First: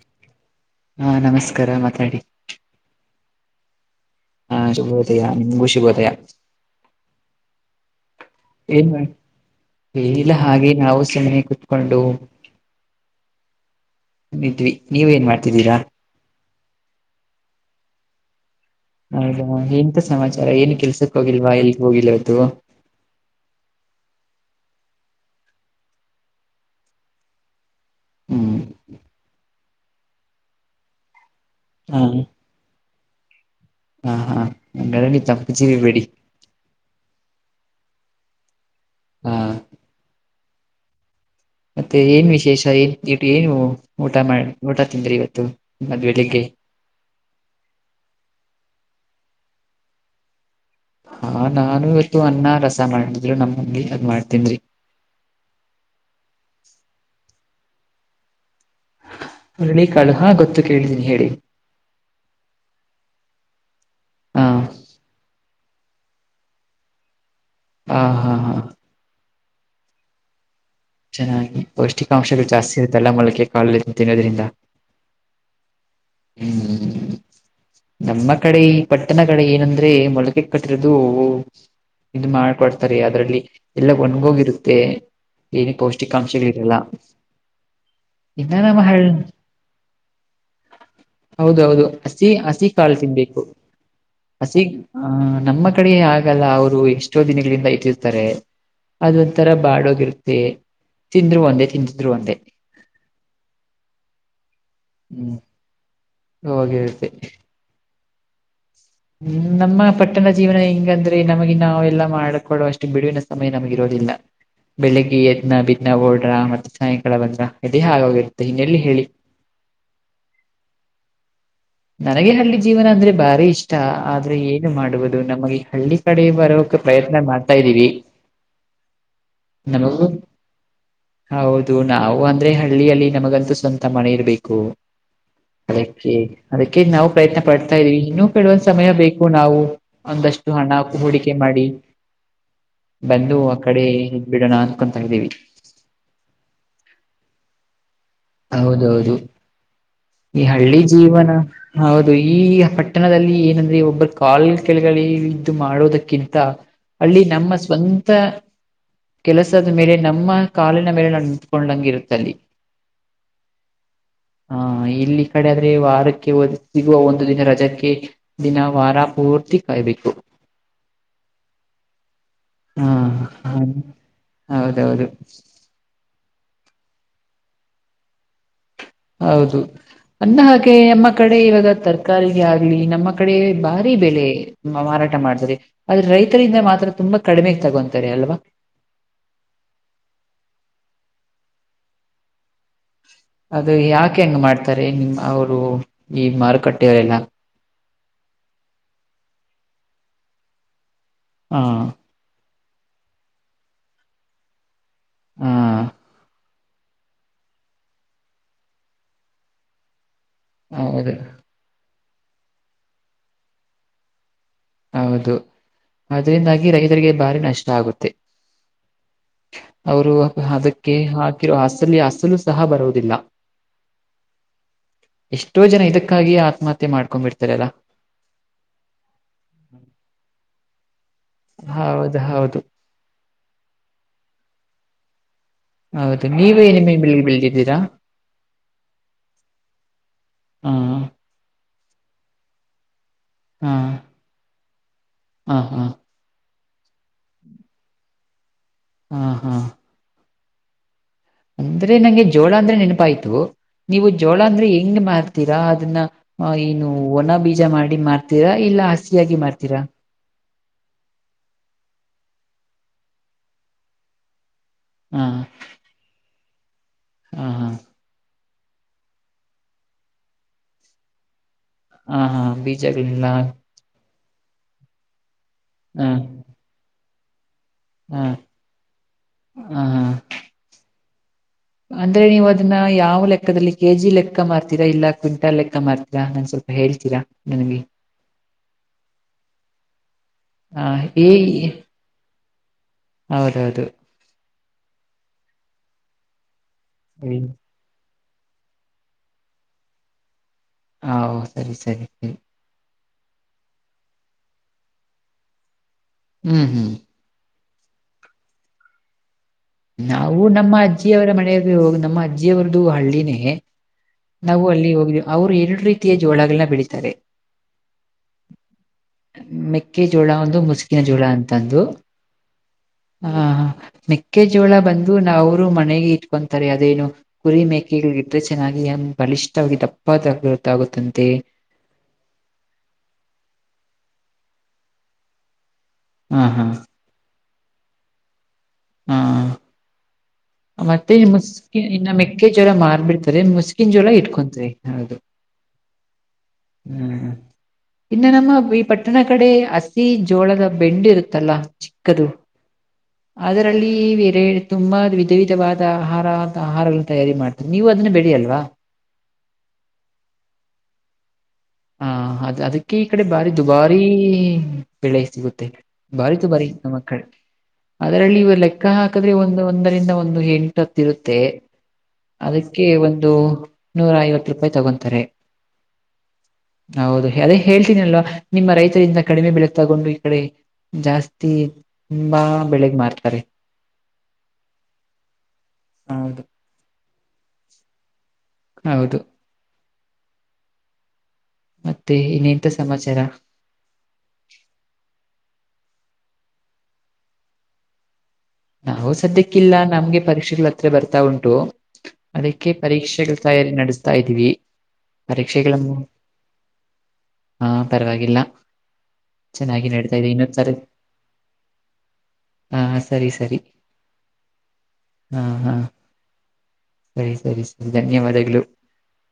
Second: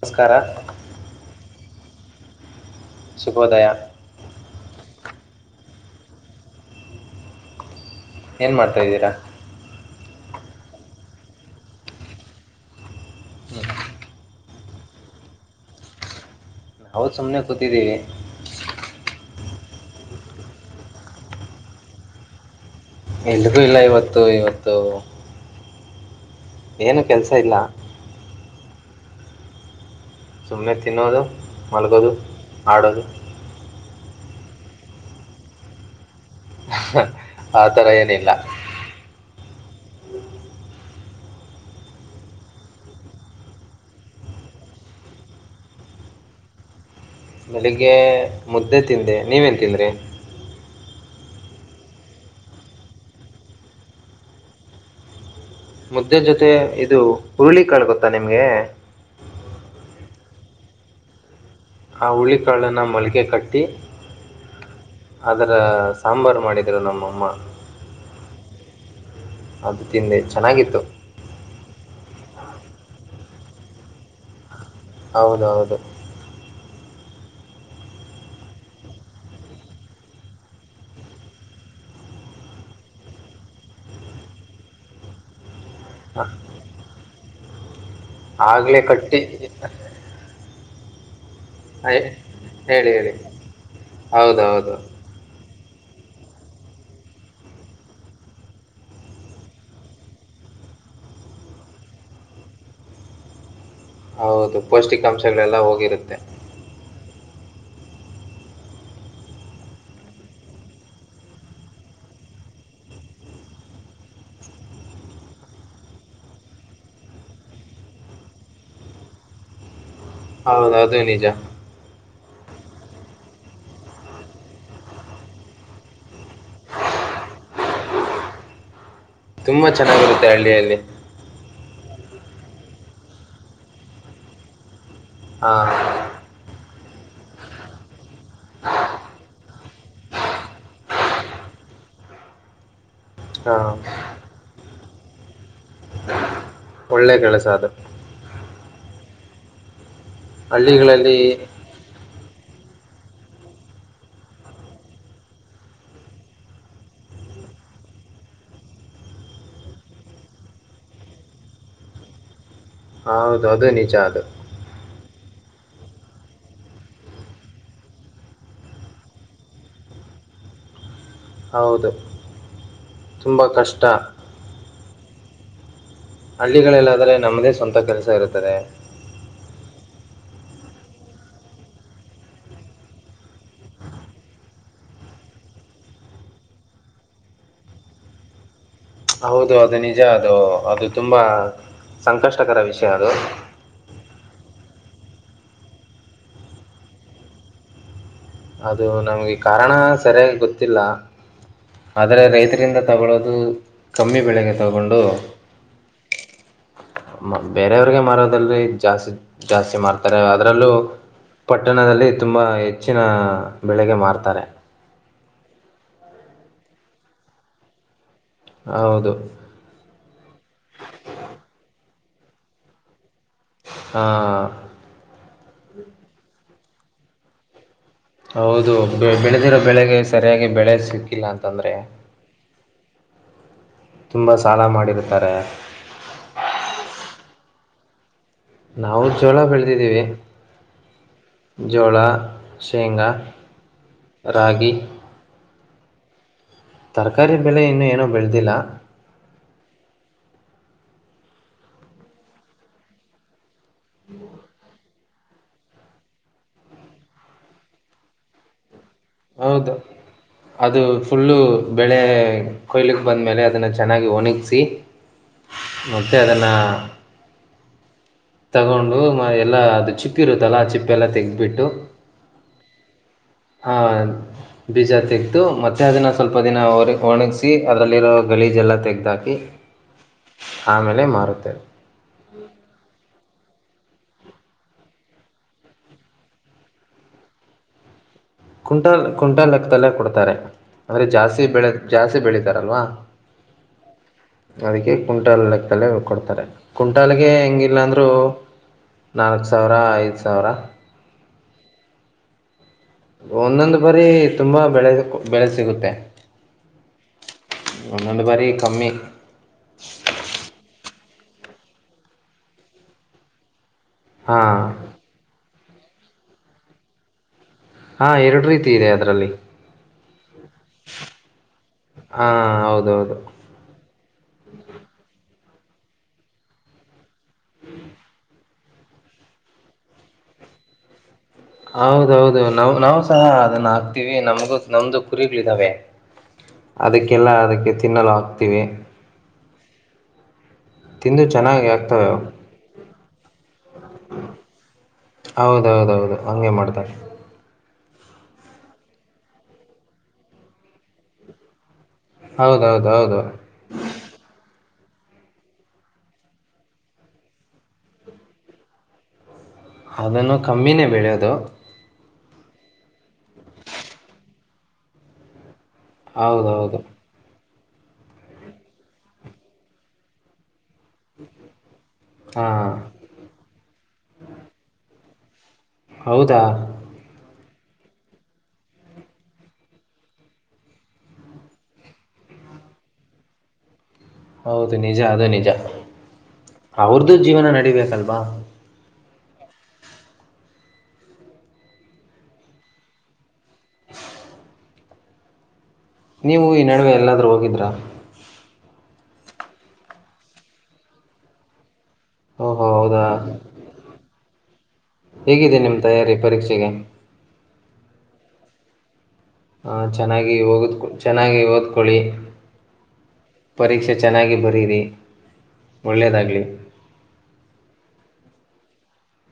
ನಮಸ್ಕಾರ ಹಾ, ನಮಸ್ಕಾರ ಮಾತಾಡಿ. ಸುಭೋದಯ. ಹಾ, ಶುಭೋದಯ ನಿಮ್ಗು ಶುಭೋದಯ. ಏನ್ ಮಾಡ್ತಾ ಇದೀರಾ ಇಲ್ಲ ಹಾಗೆ ನಾವು ಸುಮ್ಮನೆ ಕುತ್ಕೊಂಡು. ಹ್ಮ [unintelligible] ಈದ್ವಿ ನೀವ ಏನ್ ಮಾಡ್ತಿದ್ದೀರಾ. ನಾವು ಸುಮ್ಮನೆ ಕೂತಿದ್ದೀವಿ. ಹೌದಾ, ಎಂತ ಸಮಾಚಾರ ಏನ್ ಕೆಲ್ಸಕ್ ಹೋಗಿಲ್ವಾ ಎಲ್ಲಿಗೆ ಹೋಗಿಲ್ವದು ಇವತ್ತು. ಎಲ್ಲಗೂಇಲ್ಲ ಇವತ್ತು- ಇವತ್ತು ಏನು ಕೆಲ್ಸ ಇಲ್ಲ. ಹ್ಮ್ ಸುಮ್ಮನೆ ತಿನ್ನೋದು, ಹಾ ಮಲಗೋದು, ಆಡೋದು. ಹಾ, ಹಾ ಅಂಗಂಗ ತಚಿರಿ [unintelligible] ಬೇಡಿ ಆತರ ಏನಿಲ್ಲ. ಹಾ [inaudible] ಮತ್ತೆ ಏನ್ ವಿಶೇಷ ಏನ್ ಇ ಏನ್ ಊಟ ಮಾಡ ಊಟ ತಿಂದ್ರಿ ಇವತ್ತು. ಮತಬೆಳಿಗ್ಗೆ ಬೆಳಿಗ್ಗೆ ಮುದ್ದೆ ತಿಂದೆ ನೀವೇನು ತಿಂದ್ರಿ. ಹಾ, ನಾನು ಇವತ್ತು ಅನ್ನ ರಸ ಮಾಡಿದ್ರು ನಮ್ಮತಂಗಿ ಅದ ಮಾಡತಿನರಿ. ಮುದ್ದೆ ಜೊತೆ ಇದು ಹುರುಳಿ ಕಾಳ ಗೊತ್ತಾ ನಿಮ್ಗೆ ಹುರುಳಿ ಕಾಳು ಹಾ, ಗೊತ್ತು ಕೇಳಿದೀನಿ ಹೇಳಿ- ಆ ಹುರುಳಿಕಾಳನ್ನ ಮೊಳಕೆಕಟ್ಟಿ ಹ್ಮ್, ಅದರ ಸಾಂಬಾರು ಮಾಡಿದರು ನಮ್ಮಅಮ್ಮ. ಹಾ, ಹಾ, ಹಾ ಅದು ತಿಂದೆ ಚೆನ್ನಾಗಿತ್ತು. ಚೆನ್ನಾಗಿ ಪೌಷ್ಟಿಕಾಂಶಗಳು ಜಾಸ್ತಿ ಇರುತ್ತೆಲ್ಲ ಮೊಳಕೆ ಕಾಳ ತಿನ್ನೋದ್ರಿಂದ. ಹೌದೌದು, ಹ್ಮ್ ನಮ್ಮ ಕಡೆ ಈ ಪಟ್ಟಣ ಕಡೆ ಏನಂದ್ರೆ ಮೊಳಕೆ ಕಟ್ಟಿರೋದು ಇದು ಮಾಡ್ಕೊಡ್ತಾರೆ ಅದ್ರಲ್ಲಿ ಎಲ್ಲ ಒಣಗೋಗಿರುತ್ತೆ. ಏನು ಪೌಷ್ಟಿಕಾಂಶಗಳೇ ಇರಲ್ಲಾ. ಆಗ್ಲೇ ಕಟ್ಟಿ ಹೌದೌದು, ಹೇ- ಹಸಿ -ಹಸಿ ಹೇಳಿ ಕಾಲು ಹೇಳಿ ತಿನ್ಬೇಕು ಹಸಿ ಹೌದೌದು ಆಹ ನಮ್ಮ ನಮ್ ಕಡೆ ಆಗಲ್ಲ ಅವ್ರು ಎಷ್ಟೋ ದಿನಗಳಿಂದ ಇಟ್ಟಿರ್ತಾರೆ. ಅದೊಂಥರ ಬಾಡೋಗಿ- ಏ ತಿಂದರು ಒಂದೇ ತಿಂದಿದ್ರು ಒಂದೇ. ಹೌದು, ಹ್ಮ್ ಪೌಷ್ಟಿಕಾಂಶಗಳೆಲ್ಲ ಹೋಗಿರುತ್ತೆ. ಹೋಗಿರುತ್ತೆ, [inaudible] ಹ್ಮ್, ನಮ್ಮ ಪಟ್ಟಣದ ಜೀವನ ಹೆಂಗಂದ್ರೆ ನಮಗೆ ನಾವೆ ಎಲ್ಲ ಮಾಡಕೊಡುವ ಅಷ್ಟು ಬಿಡುವಿನ ಸಮಯ ನಮಗಿರೋದಿಲ್ಲ. ಇಲ್ಲ [unintelligible] ಬೆಳಿಗ್ಗೆ ಯದ್ನ ಬಿದನ ಓಡ್ರ ಮತ್ತೆ ಸಾಯಂಕಾಲ ಬಂದ್ರ ಈದೇ ಹಾಗಾಗಿರುತ್ತೆ. ಇನ್ನೆಲ್ಲಿ ಹೇಳಿ- ಹೌದೌ ಹೌದು ನಿಜಾ ನನಗೆ ಹಳ್ಳಿ ಜೀವನ ಅಂದ್ರೆ ಬಾರಿ ಇಷ್ಟ ಆದ್ರೆ ಏನು ಮಾಡುವುದು ನಮಗೆ ಹಳ್ಳಿ ಕಡೆ ಬರೋಕೆ ಭಯಾ ಲ್ಲ ಮಾಡ್ತಾ ಇದ್ದೀವಿ ತುಂಬಾ ನಮಗೂ ಚೆನ್ನಾಗಿರುತ್ತೆ ಹಳ್ಳಿಯಲ್ಲಿ ಹೌದು ನಾವು ಅಂದ್ರೆ ಹಳ್ಳಿಯಲ್ಲಿ ನಮಗಂತೂ ಸ್ವಂತ ಮಳೆ ಇರ್ಬೇಕು ಹಾ ಅದಕ್ಕೆ ಅದಕ್ಕೆ ನಾವು ಪ್ರಯತ್ನ ಪಡ್ತಾ ಇದೀವಿ ಇನ್ನೂ ಕೆಡುವಂದ ಸಮಯ ಬೇಕು ನಾವು ಒಂದಷ್ಟು ಹಣ ಹೂಡಿಕೆ ಮಾಡಿ ಹಾ ಬಂದು ಆ ಕಡೆ ಇದ ಬಿಡೋಣ ಅನ್ಕೊತಾ ಇದ್ದೀವಿ ಒಳ್ಳೆ ಕೆಳಸ ಅದು ಹೌದೌದು ಈ ಹಳ್ಳಿ ಹಳ್ಳಿಗಳಲ್ಲಿ ಜೀವನ ಹೌದು ಈ ಪಟ್ಟಣದಲ್ಲಿ ಏನಂದ್ರೆ ಒಬ್ಬರು ಕಾಲ್ ಕೆಳಗಳಿ ಇದು ಮಾಡೋದಕ್ಕಿಂತ ಅಲ್ಲಿ ನಮ್ಮ ಸ್ವಂತ ಕೆಲಸದ ಮೇಲೆ ನಮ್ಮ ಕಾಲಿನ ಮೇಲೆ ನ ನಿಂತ್ಕೊಂಡಂಗಿರುತ್ತಲ್ಲಿ ಹೌದು ಅದು ನಿಜ ಅದು ಕಡೆದ್ರೆ ವಾರಕ್ಕೆದ ಸಿಗುವ ಒಂದು ದಿನ ರಜಕ್ಕೆ ದಿನ ವಾರ ಪೂರ್ತಿ ಕಾಯ್ಬೇಕು ಹ ಹಾ ತುಂಬಾ ಕಷ್ಟ ಹೌದೌದು [unintelligible] ಹಳ್ಳಿಗಳಲ್ಲಾದ್ರೆ ನಮ್ದೇ ಸ್ವಂತ ಕೆಲಸ ಇರುತ್ತದೆ ಹೌದು ಅನ್ನ ಹಾಗೆ ನಮ್ಮ ಕಡೆ ಇವಾಗ ತರಕಾರಿಗೆ ಆಗ್ಲಿ ನಮ್ಮ ಕಡೆ ಬಾರಿ ಬೆಲೆ ಮಾರಾಟ ಮಾಡ್ತಾರೆ ಆದ್ರೆ ರೈತರಿಂದ ಮಾತ್ರ ತುಂಬಾ ಕಡಿಮೆ ತಗೊತಾರೆ ಅಲ್ವಾ ಹೌದು ಅದು ನಿಜ ಅದು ಅದು ತುಂಬಾ ಸಂಕಷ್ಟಕರ ವಿಷಯ ಅದು ಅದು ಯಾಕೆ ಹೆಂಗ ಮಾಡ್ತಾರೆ ನಿಮ ಅವರು ಈ ಮಾರುಕಟ್ಟೆಯವರೆಲ್ಲ ಅದು ನಮ್ಗೆ ಕಾರಣ ಸರಿಯಾಗಿ ಗೊತ್ತಿಲ್ಲ ಹಾ ಆದ್ರೆ ರೈತ ತಗೊಳ್ಳೋದು ಕಮ್ಮಿ ಬೆಳೆಗೆ ತಗೊಂಡು ಹಾ ಬೇರೆಯವ್ರಿಗೆ ಮಾರೋದಲ್ಜಾಸ್ತಿ ಜಾಸ್ತಿ ಮಾರ್ತ ಅದರಲ್ಲೂ ಹೌದು ಪಟ್ಟಣದಲ್ಲಿ ತುಂಬಾ ಹೆಚ್ಚಿನ ಬೆಳೆಗೆ ಮಾರ್ತಾರೆ ಹೌದು ಅದರಿಂದಾಗಿ ರೈತರಿಗೆ ಭಾರಿ ನಷ್ಟ ಆಗುತ್ತೆ ಹೌದು ಅವರು ಅದಕ್ಕೆ ಹಾಕಿರ ಹಸಲಿ ಹಸ್ತಿ ಸಹ ಬರುವುದಿಲ್ಲ ಆ, ಎಷ್ಟೋ ಜನ ಇದಕ್ಕಾಗಿಯೇ ಆತ್ಮಹತ್ಯ ಮಾಡ್ಕೊಂಡ್ಂಬಿರ್ತಾರಲ್ಲಾ ಹೌದು ಬೆ ಬೆಳೆದಿರೋ ಬೆಳೆಗೆ ಸರಿಯಾಗಿ ಬೆಳೆ ಸಿ ಹೌದು ಹೌದು ತುಂಬಾ ಸಾಲ ಮಾಡಿರ್ತಾರೆ ಹೌದು ನೀವೇ ನಿಮ ಬೆಳಗ್ ಬೆಳದ್ದೀರಾ ನಾವು ಜೋಳ ಬೆಳೆದಿದ್ದೀವಿ ಹಾ ಜೋಳ ಶೇಂಗಾ ಹಾ ರಾಗಿ ಹಾ ಹಾ ತರಕಾರಿ ಬೆಲೆ ಇನ್ನುೂ ಏನೋ ಬೆಳೆದಿಲ್ಲ ಹ ಹಾ ಅಂದ್ರೆ ನಂಗೆ ಜೋಳ ಅಂದ್ರೆ ನೆನಪಾಯ್ತು ನೀವು ಜೋಳ ಅಂದ್ರೆ ಹೆಂಗ ತೀರಾ ಅದನ್ನ ಏನು ಒನ ಬೀಜ ಮಾಡಿ ಮ್ತೀರಾ ಇಲ್ಲ ಹಸಿಯಾಗಿ ಹೌದು ಮಾರ್ತೀರಾ ಅದು ಫುಲ್ಲು ಬೆಳೆ ಕೊಯ್ಲಕ್ಕೆ ಬಂದಮೇಲೆ ಅದನ್ನು ಚೆನ್ನಾಗಿ ಒಣಗಿಸಿ ಹಾ ಮತ್ತು ಅದನ್ನು ಹಾ ಹಾ ತಗೊಂಡು ಮ ಎಲ್ಲಾ ಅದು ಚಿಪ್ಪ ಇರುತ್ತಲ್ಲಾ ಆ ಚಿಪ್ಪ ಎಲ್ಲಾ ತೆಗಬಿಟ್ಟು ಹಾ ಹಾ ಬಿಜಿಲ್ಲ ಬೀಜ ತಗ್ತು ಮತ್ತೆ ಹಾ ಅದನ್ನ ಸ್ವಲ್ಪ ದಿನ ಒಣಗ ಹಾ ಅದಲ್ಲ ತಾಕಿ ಹ ಹಾ ಆ ಅಂದ್ರೆ ನೀವು ಅದನ್ನ ಯಾವ ಲೆಕ್ಕ ಲೆಕ್ಕದಲ್ಲಿ ಕೆಜಿ ಲೆಕ್ಕ ಮ್ತೀರಾ ಇಲ್ಲ ಕ್ವಿಂಟಾಲ್ ಲೆಕ್ಕ ಮ್ತೀರಾ ನಾನನ್ ಸ್ವಲ್ಪ ಹೇಳ್ತೀರಾ ನನಗೆ ಕುಂಟಾಲ್ ಕುಂಟಾಲ್ ಲೆಕ್ಕದಲ್ಲ ಕೊಡ್ತಾರೆ ಆದಂದ್ರರೆ ಹ ಏ ಜಾಸ್ತಿ ಬೆಳೆ ಜಾಸ್ತಿ ಬೆಳೀಿತಾರಲ್ವಾ ಹೌದೌದು ಅದಕ್ಕೆ ಕುಂಟಾಲ್ ಲೆಕ್ಕಲೆ ಕೊಡ್ತಾರೆ ಕುಂಟಾಲ್ಗೆ ಹೆಂಗಿಲ್ಲಾಂದ್ರರು ನಾಲ್ಕ್ ಸಾವಿರ ಐದು ಸಾವಿರ ಹಾ ಸರಿ ಸರಿ ಸರಿ ಒಂದೊಂದು ಬಾರಿ ತುಂಬಾ ಬೆಳೆ ಬೆಳೆ ಸಿಗುತ್ತೆ ಹ್ಮ್ ಹ್ಮ್ ಒನ್ನಂದು ಬಾರಿ ಕಮ್ಮಿ ನಾವು ನಮ್ಮ ಅಜ್ಜಿಯವರ ಮಳೆಯಲ್ಲಿ ಹೋಗ ನಮ್ಮ ಅಜ್ಜಿಯ ಅವರದ್ದು ಹಳ್ಳಿನೇ ಹಾಂ ನಾವು ಅಲ್ಲಿ ಹೋಗ್ ಅವ್ರು ಎರಡು ರೀತಿಯ ಜೋಳಗಳನ್ನ ಬೆಳೀತಾರೆ ಹಾಂ ಎರಡು ರೀತಿ ಇದೆ ಅದರಲ್ಲಿ ಮೆಕ್ಕೆಜೋಳ ಒಂದು ಮುಸಕಿನ ಜೋಳ ಅಂತಂದು ಹಾ ಹೌದೌದು ಹಾ ಹಾ ನಿ ಜೋಳ ಬಂದು ನಾ ಅವರು ಮನೆಗೆ ಇಟ್ಕೊಂತಾರೆ ಅದೇನು ಕುರಿ ಮೇಕೆಗಳ ಇಟ್ಟ್ರೆ ಚೆನ್ನಾಗಿ ಬಲಿಷ ಇಷ್ಟವಾಗಿ ತಪ್ಪದ ಗೊತ್ತಾಗುತ್ತಂತೆ ಹೌದೌದು ನಾವ ನಾವು ಸಹ ಅದನ್ನ ಹಾಕ್ತಿೀವಿ ನಮಗೂ ನಮ್ದು ಕುರಿಗಳಿದಾವೆ ಹ ಹಾ ಅದಕ್ಕೆಲ್ಲ ಅದಕ್ಕೆ ತಿನ್ನಲು ಹಾಕ್ತಿವಿ ಹ್ಮ ಮತ್ತೆ ತಿಂದು ಚೆನ್ನಾಗಿ ಮುಸ್ಕಿ ಆಗ್ತವೆ ಇನ್ನ ಅವು ಮೆಕ್ಕೆ ಜ್ವರ ಮಾರ್ಬಿಡ್ ಸರಿ ಮುಸ್ಕಿನ್ ಜೋಳ ಇಟ್ಕೊಂತರಿ ಹದು ಹಂಮಾಡ್ತಾರೆ ಇನ್ನು ನಮ್ಮ ಈ ಪಟ್ಟಣ ಕಡೆ ಹಸಿ ಜೋಳದ ಬೆಂಡ ಇರುತ್ತಲ್ಲ ದು ಹೌದೌದೌದು ಅದರಲ್ಲಿ ಬೇರೆ ತುಂಬಾ ವಿಧ ವಿಧವಾದ ಆಹಾರ ಆಹಾರಗಳ ತಯಾರಿ ಮಾಡ್ತರಿ ನೀವು ಅದನ್ನ ಬೆಡಿ ಅಲ್ವಾ ಅದನ್ನು ಕಮ್ಮಿನೇ ಬೆಳೆಯೋದು ಹ ಅದ ಅದಕ್ಕೆ ಈ ಕಡೆ ಬಾರಿ ದುಬಾರಿ ಬೆಳೆ ಸಿಗುತ್ತೆ ಬಾರತು ಬಾರಿ ಹೌದೌದು ನಮ್ಮ ಮಕ್ಕಳ ಅದರಲ್ಲಿ ಇವ ಲೆಕ್ಕ ಹಾಕಿದ್ರೆ ಒಂದು ಒಂದರಿಂದ ಒಂದು ಎಂಟು ಇರುತ್ತೆ ಹಾ ಅದಕ್ಕೆ ಒಂದು ನೂರ ಐವತ್ತು ರೂಪಾಯಿ ತಗೊತಾರೆ ಹೌದಾ ಹೌದು ಅದೇ ಹೇಳ್ತೀನಿ ಅಲ್ವಾ ನಿಮ್ಮ ರೈತರಿಂದ ಕಡಿಮೆ ಬೆಳೆ ತಗೊಂಡು ಈ ಕಡೆ ಜಾಸ್ತಿ ತುಂಬಾ ಬೆಳಿಗ್ ಮಾರ್ತಾರೆ ಹೌದು ನಿಜ ಅದು ನಿಜ ಹೌದು ಅವ್ರ್ ಜೀವನ ನಡಿಬೇಕಲ್ವಾ ಹೌದು ಮತ್ತೆ ಇನ್ನಂತ ಸಮಾಚಾರ ನೀವು ಈ ನಡುವೆ ಎಲ್ಲಾದ್ರೂ ಹೋಗಿದ್ರಾ ನಾವು ಸದ್ಯಕ್ಕಿಲ್ಲ ನಮ್ಗೆ ಪರೀಕ್ಷೆಗಳು ಹತ್ರ ಬರ್ತಾ ಉಂಟು ಓಹೋ ಅದಕ್ಕೆ ಹೌದಾ ಪರೀಕ್ಷೆಗಳ ತಯಾರಿ ನಡೆಸ್ತಾ ಇದ್ದೀವಿ ಹೇಗಿದೆ ಪರೀಕ್ಷೆಗಳ ನಿಮ್ಮ ಮು- ತಯಾರಿ ಪರೀಕ್ಷೆಗೆ ಹಾ ಪರವಾಗಿಲ್ಲ ಹ ನಡೀತಾ ಇದೆ ಚೆನ್ನಾಗಿ ಇನ್ನೊಂದ್ ಸರಿ ಹೋಗದ್ ಚೆನ್ನಾಗಿ ಓದ್ಕೊಳ್ಳಿ ಹಾ ಸರಿ ಸರಿ ಪರೀಕ್ಷೆ ಚೆನ್ನಾಗಿ ಬರೀರಿ ಹಾ ಹಾ ಒಳ್ಳೇದಾಗ್ಲಿ ಸರಿ ಸರಿ ಸರಿ ಧನ್ಯವಾದಗಳು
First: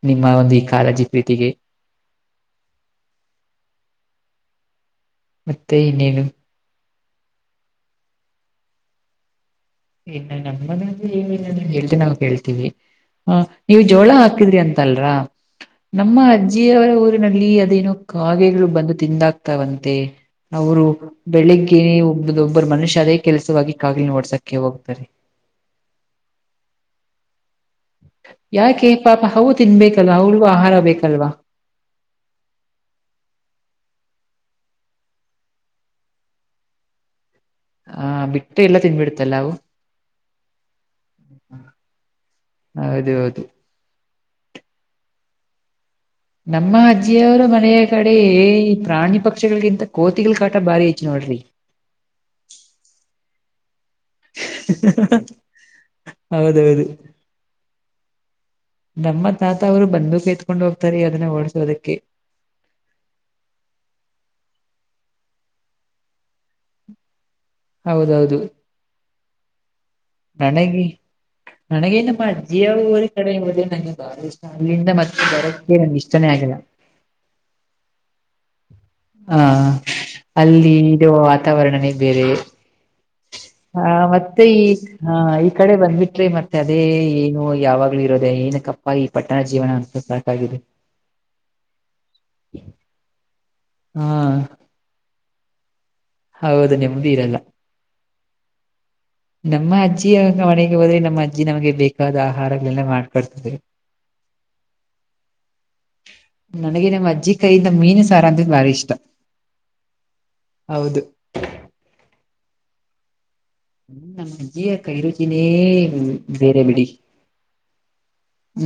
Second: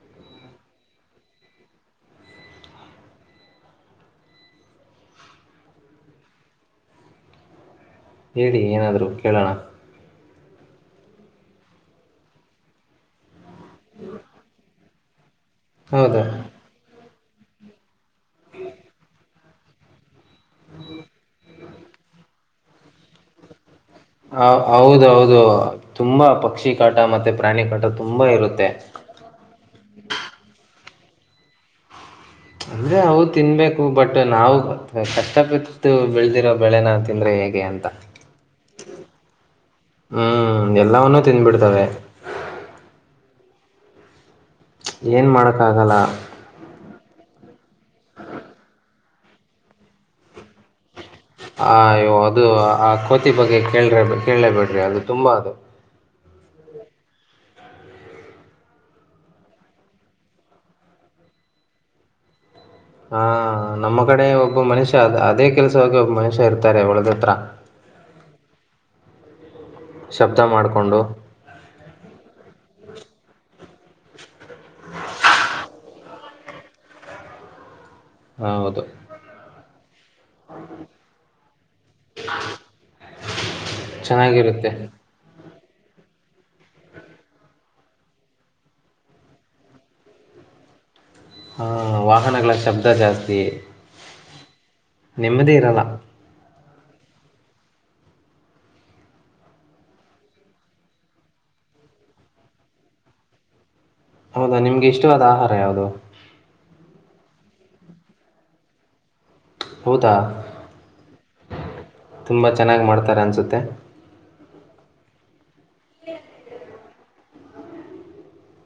ನಿಮ್ಮ ಒಂದು ಈ ಕಾಳಜಿ ಪ್ರೀತಿಗೆ ಹಾ ಮತ್ತೆ ಇನ್ನೇನು ಹೇಳಿ ಏನಾದ್ರು ಕೇಳೋಣ ಇನ್ನ ನಮ್ಮ್ ಮನೆಯಲ್ಲಿ ಏನಿಲ್ಲ ಹೇ್ದೆ ನಾವು ಕೇಳ್ತೀವಿ ಹ ನೀವ ಜೋಳ ಹಾಕಿದ್ರಿ ಅಂತಲ್ರ ನಮ್ಮ ಹೌದು ಅಜ್ಜಿಯವರ ಊರಿನಲ್ಲಿ ಅದೇನೋ ಕಾಗೆಗಳು ಬಂದು ತಿಂದಾಕ್ತ ತಂತೆ ಅವರು ಬೆಳಿಗ್ಗೆ ಒಬ್ಬ ಒಬ್ಬರ ಮನುಷ್ಯ ಅದೇ ಕೆಲಸಕ್ಕಲಿ ನೋ ಹ ಹೌದೌದು ತುಂಬಾ ಪಕ್ಷಿ ಕಾಟ ಮತ್ತೆ ಪ್ರಾಣಿ ಕಾಟ ತುಂಬ ಇರುತ್ತೆ ಯಾಕೆ ಪಾಪ ಹವು ತಿನ್ಬೇಕಲ್ವಾ ಅವಳಿಗೂ ಆಹಾರ ಬೇಕಲ್ವಾ ಅಂದ್ರೆ ಅವು ತಿನ್ಬೇಕು ಬಟ್ ನಾವು ಕಷ್ಟಪಟ್ಟು ಬೆಳದಿರೋ ಬೆಳೆನ ತಿಂದ್ರೆ ಹೇಗೆ ಅಂತ ಆ ಬಿಟ್ಟು ಎಲ್ಲ ತಿನ್ಬಿಡುತ್ತಲ್ಲ ಅವು ಹ್ಮ್ ಎಲ್ಲವವನ್ನುೂ ತಿನ್ಬಿಡ್ತಾವವೆ ಹೌದು ಹೌದು ಏನ್ ಮಾಡಕ್ಕ ಆಗಲ್ಲ. ನಮ್ಮ ಅಜ್ಜಿಯವರ ಮನೆಯ ಕಡೆಯೇ ಈ ಪ್ರಾಣಿ ಪಕ್ಷಿಗಳಿಗಿಂತ ಕೋತಿಗಳಗಳು ಕಾಟ ಬಾರಿ. ಹೆಚ್ಚು ನೋಡ್ರಿ ಅಯ್ಯೋ, ಅದು ಆ ಕೋತಿ ಬಗ್ಗೆ ಕೇಳ್ರೆ ಕೇಳಲೇಬೇಡ್ರಿ, ಅದು ತುಂಬಾ ಅದು. ಹೌದೌದು ನಮ್ಮ ತಾತ ಅವರು ಬಂದೂಕು ಎತ್ಕೊಂಡ್ ಹೋಗ್ತಾರೆ, ಅದನ್ನ ಓಡಸೋದಕ್ಕೆ. ಹಾ ನಮ್ಮ ಕಡೆ ಒಬ್ಬ ಮನುಷ್ಯ ಅದೇ, ಕೆಲ್ಸ ಹ ಒಬ್ಬ ಮನುಷ್ಯ ಇರ್ತಾರೆ ಒಳದ ಹತ್ರ. ಹೌದೌದು. ಶಬ್ದ ನನಗಿ ಮಾಡಿಕೊಂಡು ನನಗೆ ನಮ್ಮ ಅಜ್ಜಿಯ ಊರು. ಕಡೆ ನಂಗೆ ಬಹಳಷ್ಟ. ಅಲ್ಲಿಂದ ಮತ್ತೆ ಬರಕ್ಕೆ, ನಂಗೆ ಇಷ್ಟನೇ ಆಗಲ್ಲ. ಹೌದು. ಹಾ, ಅಲ್ಲಿ ಇರುವ ವಾತಾವರಣನೇ ಬೇರೆ. ಹಾ! ಮತ್ತೆ ಈ ಚೆನ್ನಾಗಿರುತ್ತೆ ಹ. ಈ ಕಡೆ ಬಂದ್ಬಿಟ್ರೆ, ಮತ್ತೆ ಅದೇ ಏನು ಯಾವಾಗ್ಲೂ ಇರೋದೆ, ಏನ ಕಪ್ಪ ಈ ಪಟ್ಟಣ ಜೀವನ ಅನ್ಸೋ ಸಾಕಾಗಿದೆ. ಹಾ, ಹಾ ವಾಹನಗಳ ಶಬ್ದ ಜಾಸ್ತಿ. ಹಾ ನೆಮ್ಮದಿ ಇರಲ್ಲ. ಹೌದು ನೆಮ್ಮದಿ ಇರಲ್ಲ. ನಮ್ಮ ಅಜ್ಜಿಂಗ ಮನೆಗೆ ಹೋದ್ರೆ, ನಮ್ಮ ಅಜ್ಜಿ ನಮ್ಗೆ ಬೇಕಾದ ಆಹಾರಗಳೆಲ್ಲ ಮಾಡ್ಕೊಡ್ತದೆ. ಹೌದಾ ನಿಮಗೆ ಇಷ್ಟವಾದ ಆಹಾರ ಯಾವುದು ನನಗೆ ನಮ್ಮ ಅಜ್ಜಿ ಕೈಯಿಂದ ಮೀನು ಸಾರ ಅಂದ್ರೆ ಬಾರಿ ಇಷ್ಟ. ಹೌದಾ ಹೌದು ತುಂಬಾ ಚೆನ್ನಾಗಿ ಮಾಡ್ತಾರೆ ಅನ್ಸುತ್ತೆ. ನಮ್ ಅಜ್ಜಿಯ ಕೈ ರುಚಿನೇ ಬೇರೆ ಬಿಡಿ.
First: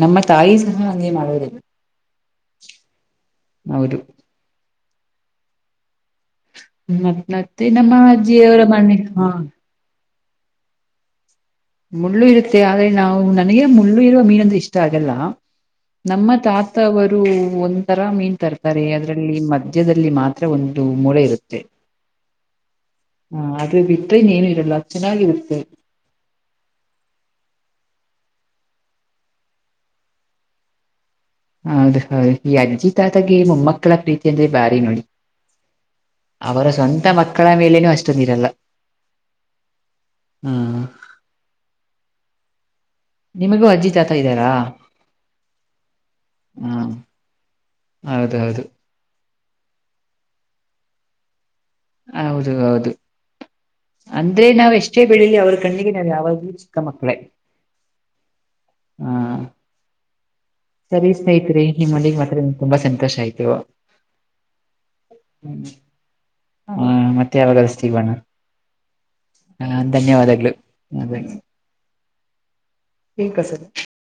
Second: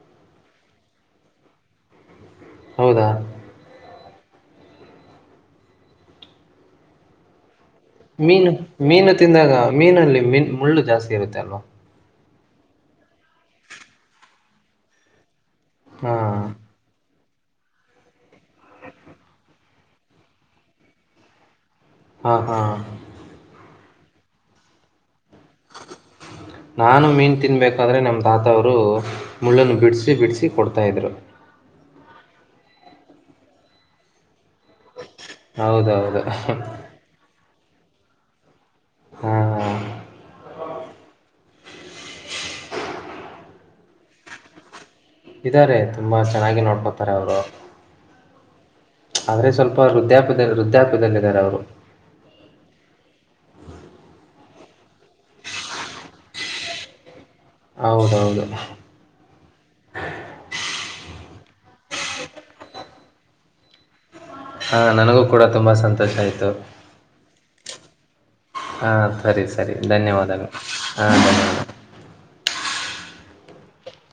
ನಮ್ಮ ತಾಯಿ ಸಹ ಹಂಗೆ ಮಾಡೋದು. ಹೌದಾ! ! ಹೌದು ಮತ್ತ ನಮ್ ಅತ್ತೆ ನಮ್ಮ ಮೀನು ಅಜಿಯವರ ಮ್ಣಿ ಹಾ ತಿಂದಾಗ ಮೀನಲ್ಲಿ ಮೀನು ಮುಳ್ಳು ಜಾಸ್ತಿ ಇರುತ್ತೆ ಅಲ್ವಾ. ಮುಳ್ಳು ಇರುತ್ತೆ, ಆದ್ರೆ ನಾವು ನನಗೆ ಮುಳ್ಳು ಇರುವ ಮೀನು ಅಂದ್ರೆ ಆಗಲ್ಲ. ನಮ್ಮ ಹಾಂ ತಾತವರು. ರು ಒಂಥರ ಮೀನ್ ತರ್ತಾರೆ, ಅದರಲ್ಲಿ ಮಧ್ಯದಲ್ಲಿ ಮಾತ್ರ ಒಂದು ಮೂಳೆ ಇರುತ್ತೆ. ಹಾ, ಹಾ! ! ಏನ್ ಏನೂ ಇರಲ್ಲ ಚೆನ್ನಾಗಿರುತ್ತೆ. ನಾನು ಮೀನ್ ತಿನ್ನಬೇಕಾದ್ರೆ ನಮ್ ತಾತವರು ಮುಳ್ಳನ್ನು ಬಿಡ್ಸಿ, ಬಿಡಸಿ ಕೊಡ್ತಾ ಇದ್ರು. ಹೌದು, ಹೌದು ಈ ಅಜ್ಜಿ ತಾತಗೆ ಮೊಮ್ಮಕ್ಕಳ ಪ್ರೀತಿ, ಅಂದ್ರೆ ಬಾರಿ ನೋಡಿ. ಹೌದೌದು ಅಹಂ. ಅವರ ಸ್ವಂತ ಮಕ್ಕಳ ಮೇಲೆನು ಅಷ್ಟೊಂದು ಇರಲ್ಲ. ಹಾಂ ಹ್ಮ್ ನಿಮಗೂ ಅಜ್ಜಿ ತಾತ ಇದ್ದಾರಾ? ಇದಾರೆ ತುಂಬಾ ಚೆನ್ನಾಗಿ, ಹ ನೋಡ್ಕೋತಾರೆ ಅವರು. ಹೌದೌದು ಹೌದು ಆದ್ರೆ ಸ್ವಲ್ಪ ವೃದ್ಯಾಪದ, ವೃದ್ಧ್ಯಾಪದಲ್ಲಿ ಇದ್ದಾರೆ ಅವರು. ಹೌದು, ಹೌದು. ಅಂದ್ರೆ ನಾವ್ ಎಷ್ಟೇ ಬೆಳಿಲಿ, ಅವ್ರ ಕಣ್ಣಿಗೆ ನಾವ್ ಯಾವಾಗ್ಲೂ ಚಿಕ್ಕ ಮಕ್ಳೇ. ಹೌದೌದು. ಹಾ ಸರಿ ಸ್ನೇಹಿತರೆ, ಮನೆಗ್ ಮಾತ್ರ ತುಂಬಾ ಸಂತೋಷ ಆಯ್ತು. ಹಾ, ನನಗೂ ಕೂಡ ತುಂಬಾ ಸಂತೋಷ ಆಯ್ತು. ಹಾ ಮತ್ತೆ ಯಾವಾಗಾದ್ರೂ ಸಿಗೋಣ ಹಾ! ಸರಿ, ಸರಿ ಧನ್ಯವಾದಗಳು. ಹಾ ಧನ್ಯವಾದ. ಈ ಕಸ. [unintelligible]